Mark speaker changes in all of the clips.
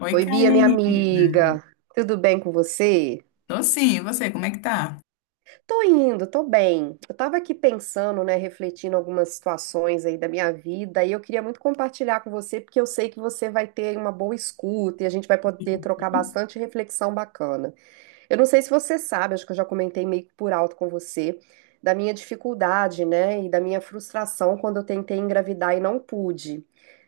Speaker 1: Oi,
Speaker 2: Oi, Bia, minha
Speaker 1: Karina.
Speaker 2: amiga. Tudo bem com você?
Speaker 1: Tô sim, e você, como é que tá?
Speaker 2: Tô indo, tô bem. Eu tava aqui pensando, né, refletindo algumas situações aí da minha vida e eu queria muito compartilhar com você porque eu sei que você vai ter uma boa escuta e a gente vai poder trocar bastante reflexão bacana. Eu não sei se você sabe, acho que eu já comentei meio que por alto com você da minha dificuldade, né, e da minha frustração quando eu tentei engravidar e não pude.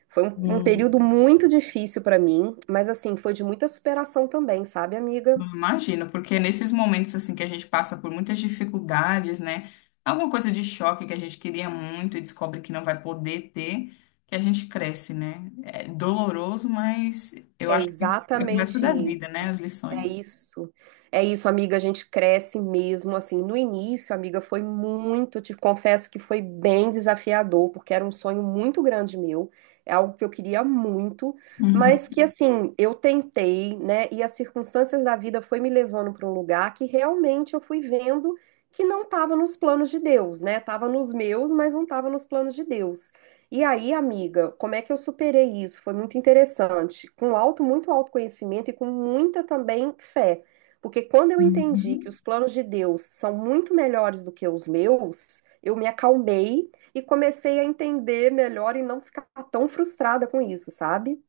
Speaker 2: Foi um período
Speaker 1: Hum,
Speaker 2: muito difícil pra mim, mas assim, foi de muita superação também, sabe, amiga?
Speaker 1: Imagino, porque nesses momentos assim que a gente passa por muitas dificuldades, né? Alguma coisa de choque que a gente queria muito e descobre que não vai poder ter, que a gente cresce, né? É doloroso, mas eu
Speaker 2: É
Speaker 1: acho que fica pro resto
Speaker 2: exatamente
Speaker 1: da vida, né?
Speaker 2: isso.
Speaker 1: As
Speaker 2: É
Speaker 1: lições.
Speaker 2: isso. É isso, amiga. A gente cresce mesmo assim. No início, amiga, foi muito, te confesso que foi bem desafiador, porque era um sonho muito grande meu. É algo que eu queria muito,
Speaker 1: Uhum.
Speaker 2: mas que assim, eu tentei, né? E as circunstâncias da vida foi me levando para um lugar que realmente eu fui vendo que não estava nos planos de Deus, né? Tava nos meus, mas não estava nos planos de Deus. E aí, amiga, como é que eu superei isso? Foi muito interessante. Com alto, muito autoconhecimento e com muita também fé. Porque quando eu entendi que
Speaker 1: Uhum.
Speaker 2: os planos de Deus são muito melhores do que os meus, eu me acalmei e comecei a entender melhor e não ficar tão frustrada com isso, sabe?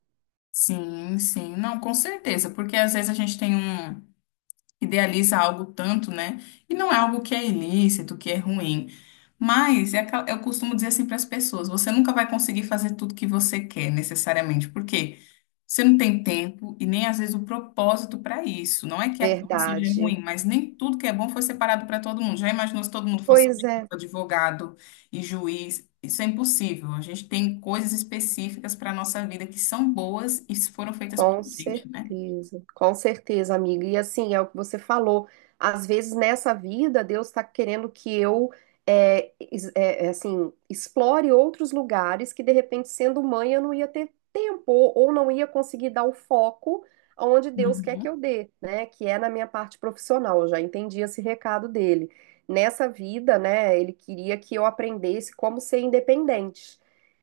Speaker 1: Sim, sim. Não, com certeza, porque às vezes a gente tem idealiza algo tanto, né? E não é algo que é ilícito, que é ruim. Mas é eu costumo dizer assim para as pessoas: você nunca vai conseguir fazer tudo que você quer, necessariamente, porque você não tem tempo e nem às vezes o propósito para isso. Não é que aquilo seja ruim,
Speaker 2: Verdade.
Speaker 1: mas nem tudo que é bom foi separado para todo mundo. Já imaginou se todo mundo fosse
Speaker 2: Pois é.
Speaker 1: advogado e juiz? Isso é impossível. A gente tem coisas específicas para a nossa vida que são boas e foram feitas para a gente, né?
Speaker 2: Com certeza, amiga. E assim, é o que você falou. Às vezes nessa vida, Deus está querendo que eu, assim, explore outros lugares que de repente, sendo mãe, eu não ia ter tempo ou não ia conseguir dar o foco aonde Deus quer que
Speaker 1: Uhum.
Speaker 2: eu dê, né? Que é na minha parte profissional. Eu já entendi esse recado dele. Nessa vida, né, ele queria que eu aprendesse como ser independente.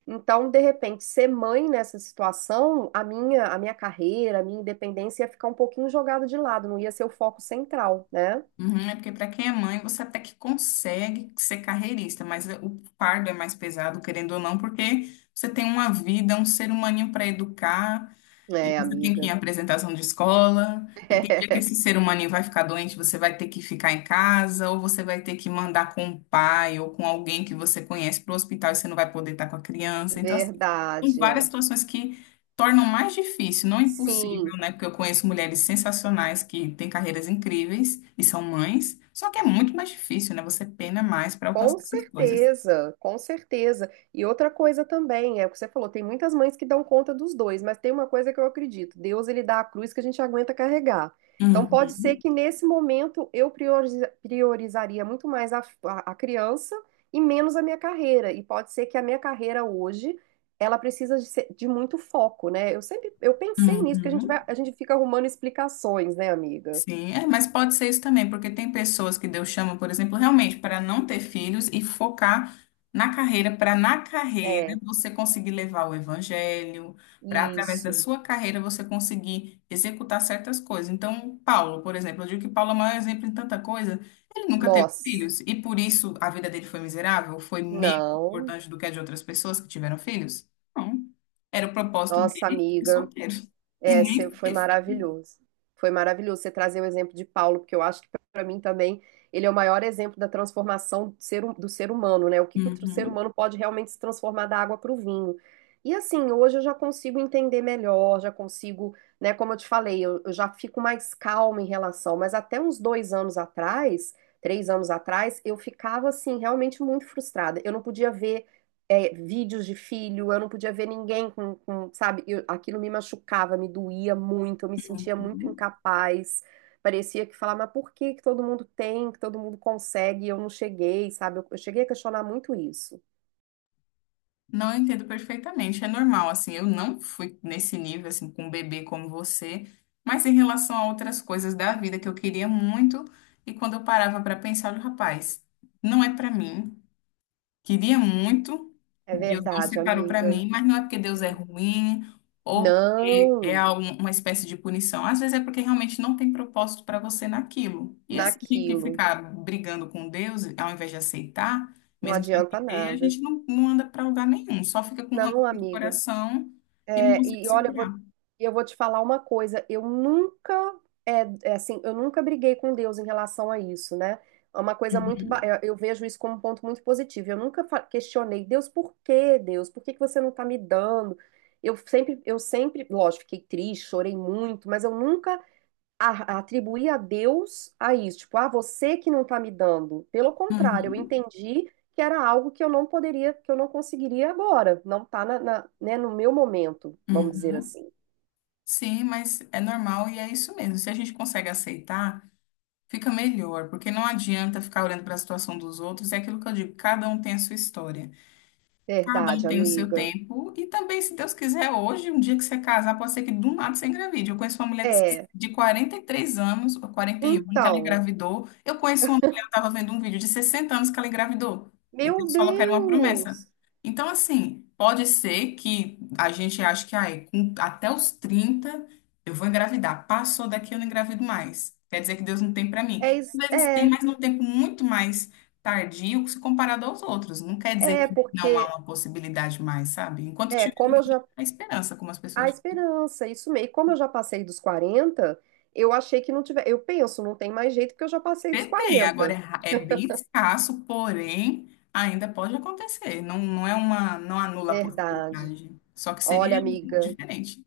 Speaker 2: Então, de repente, ser mãe nessa situação, a minha carreira, a minha independência ia ficar um pouquinho jogada de lado, não ia ser o foco central, né?
Speaker 1: Uhum, é porque para quem é mãe, você até que consegue ser carreirista, mas o fardo é mais pesado, querendo ou não, porque você tem uma vida, um ser humaninho para educar, e
Speaker 2: É,
Speaker 1: você tem que ir em
Speaker 2: amiga.
Speaker 1: apresentação de escola, e tem dia que esse ser humano vai ficar doente, você vai ter que ficar em casa, ou você vai ter que mandar com o pai ou com alguém que você conhece para o hospital e você não vai poder estar com a
Speaker 2: É,
Speaker 1: criança. Então, assim, tem
Speaker 2: verdade,
Speaker 1: várias
Speaker 2: é.
Speaker 1: situações que tornam mais difícil, não impossível,
Speaker 2: Sim.
Speaker 1: né? Porque eu conheço mulheres sensacionais que têm carreiras incríveis e são mães, só que é muito mais difícil, né? Você pena mais para
Speaker 2: Com
Speaker 1: alcançar essas coisas.
Speaker 2: certeza, com certeza. E outra coisa também, é o que você falou, tem muitas mães que dão conta dos dois, mas tem uma coisa que eu acredito, Deus ele dá a cruz que a gente aguenta carregar. Então pode ser
Speaker 1: Uhum,
Speaker 2: que nesse momento eu priorizaria muito mais a criança e menos a minha carreira. E pode ser que a minha carreira hoje, ela precisa de, de muito foco, né? Eu sempre, eu pensei nisso, porque a gente
Speaker 1: uhum.
Speaker 2: vai, a gente fica arrumando explicações, né, amiga?
Speaker 1: Sim, é, mas pode ser isso também, porque tem pessoas que Deus chama, por exemplo, realmente para não ter filhos e focar na carreira, para na carreira
Speaker 2: É,
Speaker 1: você conseguir levar o evangelho, para através da
Speaker 2: isso.
Speaker 1: sua carreira você conseguir executar certas coisas. Então, Paulo, por exemplo, eu digo que Paulo é o maior exemplo em tanta coisa, ele nunca teve
Speaker 2: Nossa,
Speaker 1: filhos e por isso a vida dele foi miserável, foi menos
Speaker 2: não.
Speaker 1: importante do que a de outras pessoas que tiveram filhos? Não, era o propósito
Speaker 2: Nossa,
Speaker 1: dele ser
Speaker 2: amiga,
Speaker 1: solteiro e nem
Speaker 2: foi
Speaker 1: ter filho.
Speaker 2: maravilhoso. Foi maravilhoso você trazer o exemplo de Paulo, porque eu acho que para mim também ele é o maior exemplo da transformação do ser, do ser humano, né? O que, que o ser
Speaker 1: Uhum.
Speaker 2: humano pode realmente se transformar da água para o vinho. E assim, hoje eu já consigo entender melhor, já consigo, né? Como eu te falei, eu já fico mais calma em relação, mas até uns dois anos atrás, três anos atrás, eu ficava assim, realmente muito frustrada. Eu não podia ver vídeos de filho, eu não podia ver ninguém com, sabe? Aquilo me machucava, me doía muito, eu me sentia muito incapaz. Parecia que falava, mas por que que todo mundo tem, que todo mundo consegue, e eu não cheguei, sabe? Eu cheguei a questionar muito isso.
Speaker 1: Não, eu entendo perfeitamente, é normal, assim, eu não fui nesse nível, assim, com um bebê como você, mas em relação a outras coisas da vida que eu queria muito, e quando eu parava para pensar, eu, rapaz, não é para mim, queria muito,
Speaker 2: É
Speaker 1: Deus não
Speaker 2: verdade,
Speaker 1: separou para
Speaker 2: amiga.
Speaker 1: mim, mas não é porque Deus é
Speaker 2: É.
Speaker 1: ruim ou porque é
Speaker 2: Não,
Speaker 1: uma espécie de punição. Às vezes é porque realmente não tem propósito para você naquilo. E assim, a gente
Speaker 2: naquilo.
Speaker 1: ficar brigando com Deus, ao invés de aceitar,
Speaker 2: Não
Speaker 1: mesmo sem
Speaker 2: adianta
Speaker 1: ter, a
Speaker 2: nada.
Speaker 1: gente não, não anda para lugar nenhum, só fica com rancor
Speaker 2: Não,
Speaker 1: no
Speaker 2: amiga.
Speaker 1: coração e não
Speaker 2: É,
Speaker 1: consegue
Speaker 2: e
Speaker 1: se
Speaker 2: olha,
Speaker 1: curar.
Speaker 2: eu vou te falar uma coisa, eu nunca, assim, eu nunca briguei com Deus em relação a isso, né? É uma coisa muito,
Speaker 1: Uhum,
Speaker 2: eu vejo isso como um ponto muito positivo. Eu nunca questionei, Deus? Por que que você não tá me dando? Eu sempre, lógico, fiquei triste, chorei muito, mas eu nunca atribuir a Deus a isso, tipo, ah, você que não está me dando. Pelo contrário, eu
Speaker 1: uhum,
Speaker 2: entendi que era algo que eu não poderia, que eu não conseguiria agora, não está na, né, no meu momento, vamos dizer
Speaker 1: uhum.
Speaker 2: assim.
Speaker 1: Sim, mas é normal e é isso mesmo. Se a gente consegue aceitar. Fica melhor, porque não adianta ficar olhando para a situação dos outros. É aquilo que eu digo, cada um tem a sua história. Cada um
Speaker 2: Verdade,
Speaker 1: tem o seu
Speaker 2: amiga.
Speaker 1: tempo. E também, se Deus quiser, hoje, um dia que você casar, pode ser que do nada você engravide. Eu conheço uma mulher de
Speaker 2: É,
Speaker 1: de 43 anos, ou 41 que ela
Speaker 2: então,
Speaker 1: engravidou. Eu conheço uma mulher, eu estava vendo um vídeo de 60 anos que ela engravidou. E
Speaker 2: meu
Speaker 1: Deus falou que era uma promessa.
Speaker 2: Deus,
Speaker 1: Então, assim, pode ser que a gente ache que ai, até os 30 eu vou engravidar. Passou daqui, eu não engravido mais. Quer dizer que Deus não tem para
Speaker 2: é,
Speaker 1: mim.
Speaker 2: is-
Speaker 1: Às vezes tem,
Speaker 2: é,
Speaker 1: mas num tempo muito mais tardio se comparado aos outros. Não quer dizer
Speaker 2: é,
Speaker 1: não há
Speaker 2: porque,
Speaker 1: uma possibilidade mais, sabe? Enquanto tiver
Speaker 2: como eu já,
Speaker 1: a esperança, como as
Speaker 2: a
Speaker 1: pessoas
Speaker 2: esperança, isso mesmo, e como eu já passei dos 40, eu achei que não tiver, eu penso, não tem mais jeito porque eu já passei dos
Speaker 1: dizem, tem. Agora é,
Speaker 2: 40.
Speaker 1: ra- é bem escasso, porém ainda pode acontecer. Não, não é uma, não anula a
Speaker 2: Verdade.
Speaker 1: possibilidade. Só que
Speaker 2: Olha,
Speaker 1: seria
Speaker 2: amiga,
Speaker 1: diferente.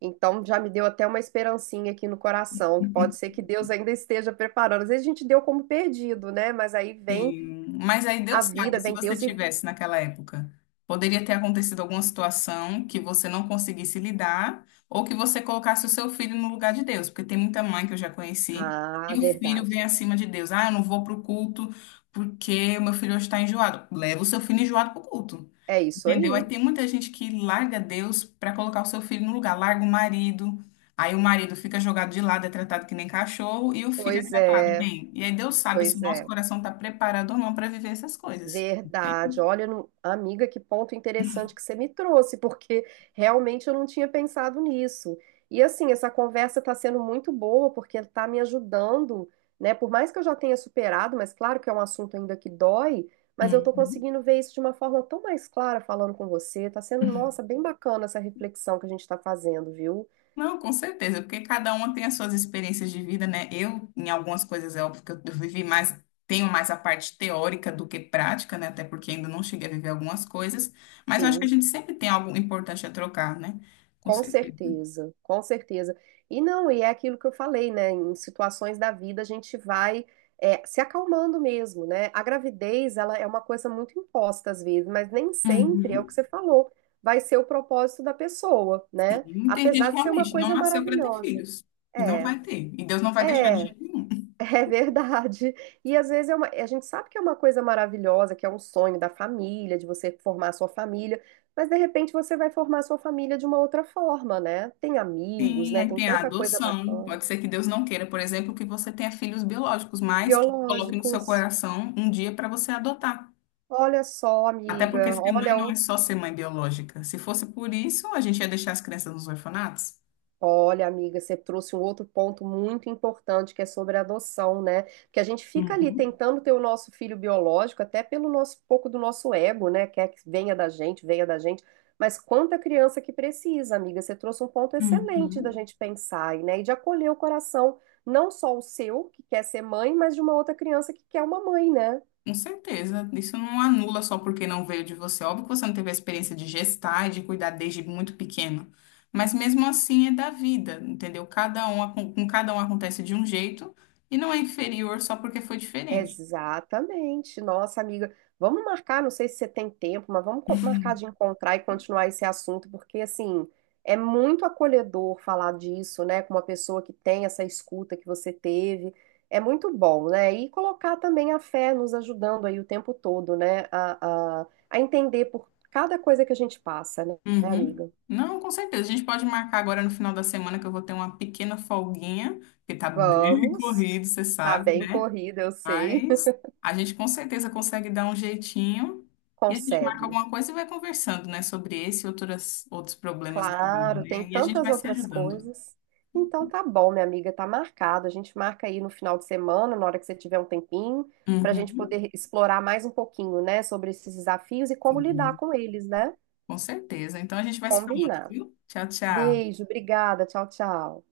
Speaker 2: então já me deu até uma esperancinha aqui no coração, que pode ser que Deus ainda esteja preparando. Às vezes a gente deu como perdido, né? Mas aí vem
Speaker 1: Sim, mas aí
Speaker 2: a
Speaker 1: Deus sabe,
Speaker 2: vida,
Speaker 1: se
Speaker 2: vem
Speaker 1: você
Speaker 2: Deus e.
Speaker 1: tivesse naquela época, poderia ter acontecido alguma situação que você não conseguisse lidar, ou que você colocasse o seu filho no lugar de Deus, porque tem muita mãe que eu já conheci,
Speaker 2: Ah,
Speaker 1: e o filho vem
Speaker 2: verdade.
Speaker 1: acima de Deus. Ah, eu não vou pro culto porque o meu filho hoje está enjoado. Leva o seu filho enjoado pro culto.
Speaker 2: É isso
Speaker 1: Entendeu? Aí
Speaker 2: aí.
Speaker 1: tem muita gente que larga Deus para colocar o seu filho no lugar, larga o marido, aí o marido fica jogado de lado, é tratado que nem cachorro, e o filho é
Speaker 2: Pois
Speaker 1: tratado
Speaker 2: é,
Speaker 1: bem. E aí Deus sabe se o
Speaker 2: pois
Speaker 1: nosso
Speaker 2: é.
Speaker 1: coração está preparado ou não para viver essas coisas.
Speaker 2: Verdade.
Speaker 1: Entende?
Speaker 2: Olha, amiga, que ponto interessante que você me trouxe, porque realmente eu não tinha pensado nisso. E assim, essa conversa está sendo muito boa, porque está me ajudando, né? Por mais que eu já tenha superado, mas claro que é um assunto ainda que dói, mas eu estou
Speaker 1: Uhum.
Speaker 2: conseguindo ver isso de uma forma tão mais clara falando com você. Está sendo, nossa, bem bacana essa reflexão que a gente está fazendo, viu?
Speaker 1: Não, com certeza, porque cada uma tem as suas experiências de vida, né? Eu, em algumas coisas, é óbvio que eu vivi mais, tenho mais a parte teórica do que prática, né? Até porque ainda não cheguei a viver algumas coisas, mas eu acho que a
Speaker 2: Sim.
Speaker 1: gente sempre tem algo importante a trocar, né? Com
Speaker 2: Com
Speaker 1: certeza.
Speaker 2: certeza, com certeza. E não, e é aquilo que eu falei, né? Em situações da vida a gente vai se acalmando mesmo, né? A gravidez, ela é uma coisa muito imposta às vezes, mas nem sempre é o
Speaker 1: Uhum.
Speaker 2: que você falou, vai ser o propósito da pessoa, né?
Speaker 1: Sim, tem gente
Speaker 2: Apesar
Speaker 1: que
Speaker 2: de ser uma
Speaker 1: realmente não
Speaker 2: coisa
Speaker 1: nasceu para ter
Speaker 2: maravilhosa.
Speaker 1: filhos. E não
Speaker 2: É,
Speaker 1: vai ter. E Deus não vai
Speaker 2: é,
Speaker 1: deixar de jeito nenhum.
Speaker 2: É verdade. E às vezes é uma, a gente sabe que é uma coisa maravilhosa, que é um sonho da família, de você formar a sua família, mas de repente você vai formar a sua família de uma outra forma, né? Tem amigos,
Speaker 1: Sim,
Speaker 2: né?
Speaker 1: aí
Speaker 2: Tem
Speaker 1: tem a
Speaker 2: tanta coisa
Speaker 1: adoção.
Speaker 2: bacana.
Speaker 1: Pode ser que Deus não queira, por exemplo, que você tenha filhos biológicos, mas que coloque no seu
Speaker 2: Biológicos.
Speaker 1: coração um dia para você adotar.
Speaker 2: Olha só,
Speaker 1: Até porque
Speaker 2: amiga,
Speaker 1: ser mãe
Speaker 2: olha.
Speaker 1: não é só ser mãe biológica. Se fosse por isso, a gente ia deixar as crianças nos orfanatos.
Speaker 2: Olha, amiga, você trouxe um outro ponto muito importante que é sobre a adoção, né? Porque a gente fica ali
Speaker 1: Uhum.
Speaker 2: tentando ter o nosso filho biológico, até pelo nosso pouco do nosso ego, né? Quer que venha da gente, venha da gente. Mas quanta criança que precisa, amiga, você trouxe um ponto excelente da
Speaker 1: Uhum.
Speaker 2: gente pensar, né? E de acolher o coração, não só o seu, que quer ser mãe, mas de uma outra criança que quer uma mãe, né?
Speaker 1: Com certeza, isso não anula só porque não veio de você. Óbvio que você não teve a experiência de gestar e de cuidar desde muito pequeno, mas mesmo assim é da vida, entendeu? Cada um, com cada um acontece de um jeito e não é inferior só porque foi diferente.
Speaker 2: Exatamente. Nossa, amiga, vamos marcar, não sei se você tem tempo, mas vamos marcar de encontrar e continuar esse assunto, porque assim, é muito acolhedor falar disso, né, com uma pessoa que tem essa escuta que você teve. É muito bom, né? E colocar também a fé nos ajudando aí o tempo todo, né, a entender por cada coisa que a gente passa, né,
Speaker 1: Uhum.
Speaker 2: amiga?
Speaker 1: Não, com certeza. A gente pode marcar agora no final da semana que eu vou ter uma pequena folguinha, porque tá bem
Speaker 2: Vamos.
Speaker 1: corrido, você
Speaker 2: Tá
Speaker 1: sabe,
Speaker 2: bem
Speaker 1: né?
Speaker 2: corrida, eu sei.
Speaker 1: Mas a gente com certeza consegue dar um jeitinho e a gente marca
Speaker 2: Consegue.
Speaker 1: alguma coisa e vai conversando, né, sobre esse e outros problemas da vida,
Speaker 2: Claro, tem
Speaker 1: né? E a gente
Speaker 2: tantas
Speaker 1: vai se
Speaker 2: outras
Speaker 1: ajudando.
Speaker 2: coisas. Então tá bom, minha amiga, tá marcado. A gente marca aí no final de semana, na hora que você tiver um tempinho, para a gente
Speaker 1: Uhum.
Speaker 2: poder explorar mais um pouquinho, né, sobre esses desafios e como lidar
Speaker 1: Sim,
Speaker 2: com eles, né?
Speaker 1: com certeza. Então a gente vai se falando,
Speaker 2: Combinado.
Speaker 1: viu? Tchau, tchau.
Speaker 2: Beijo, obrigada, tchau, tchau.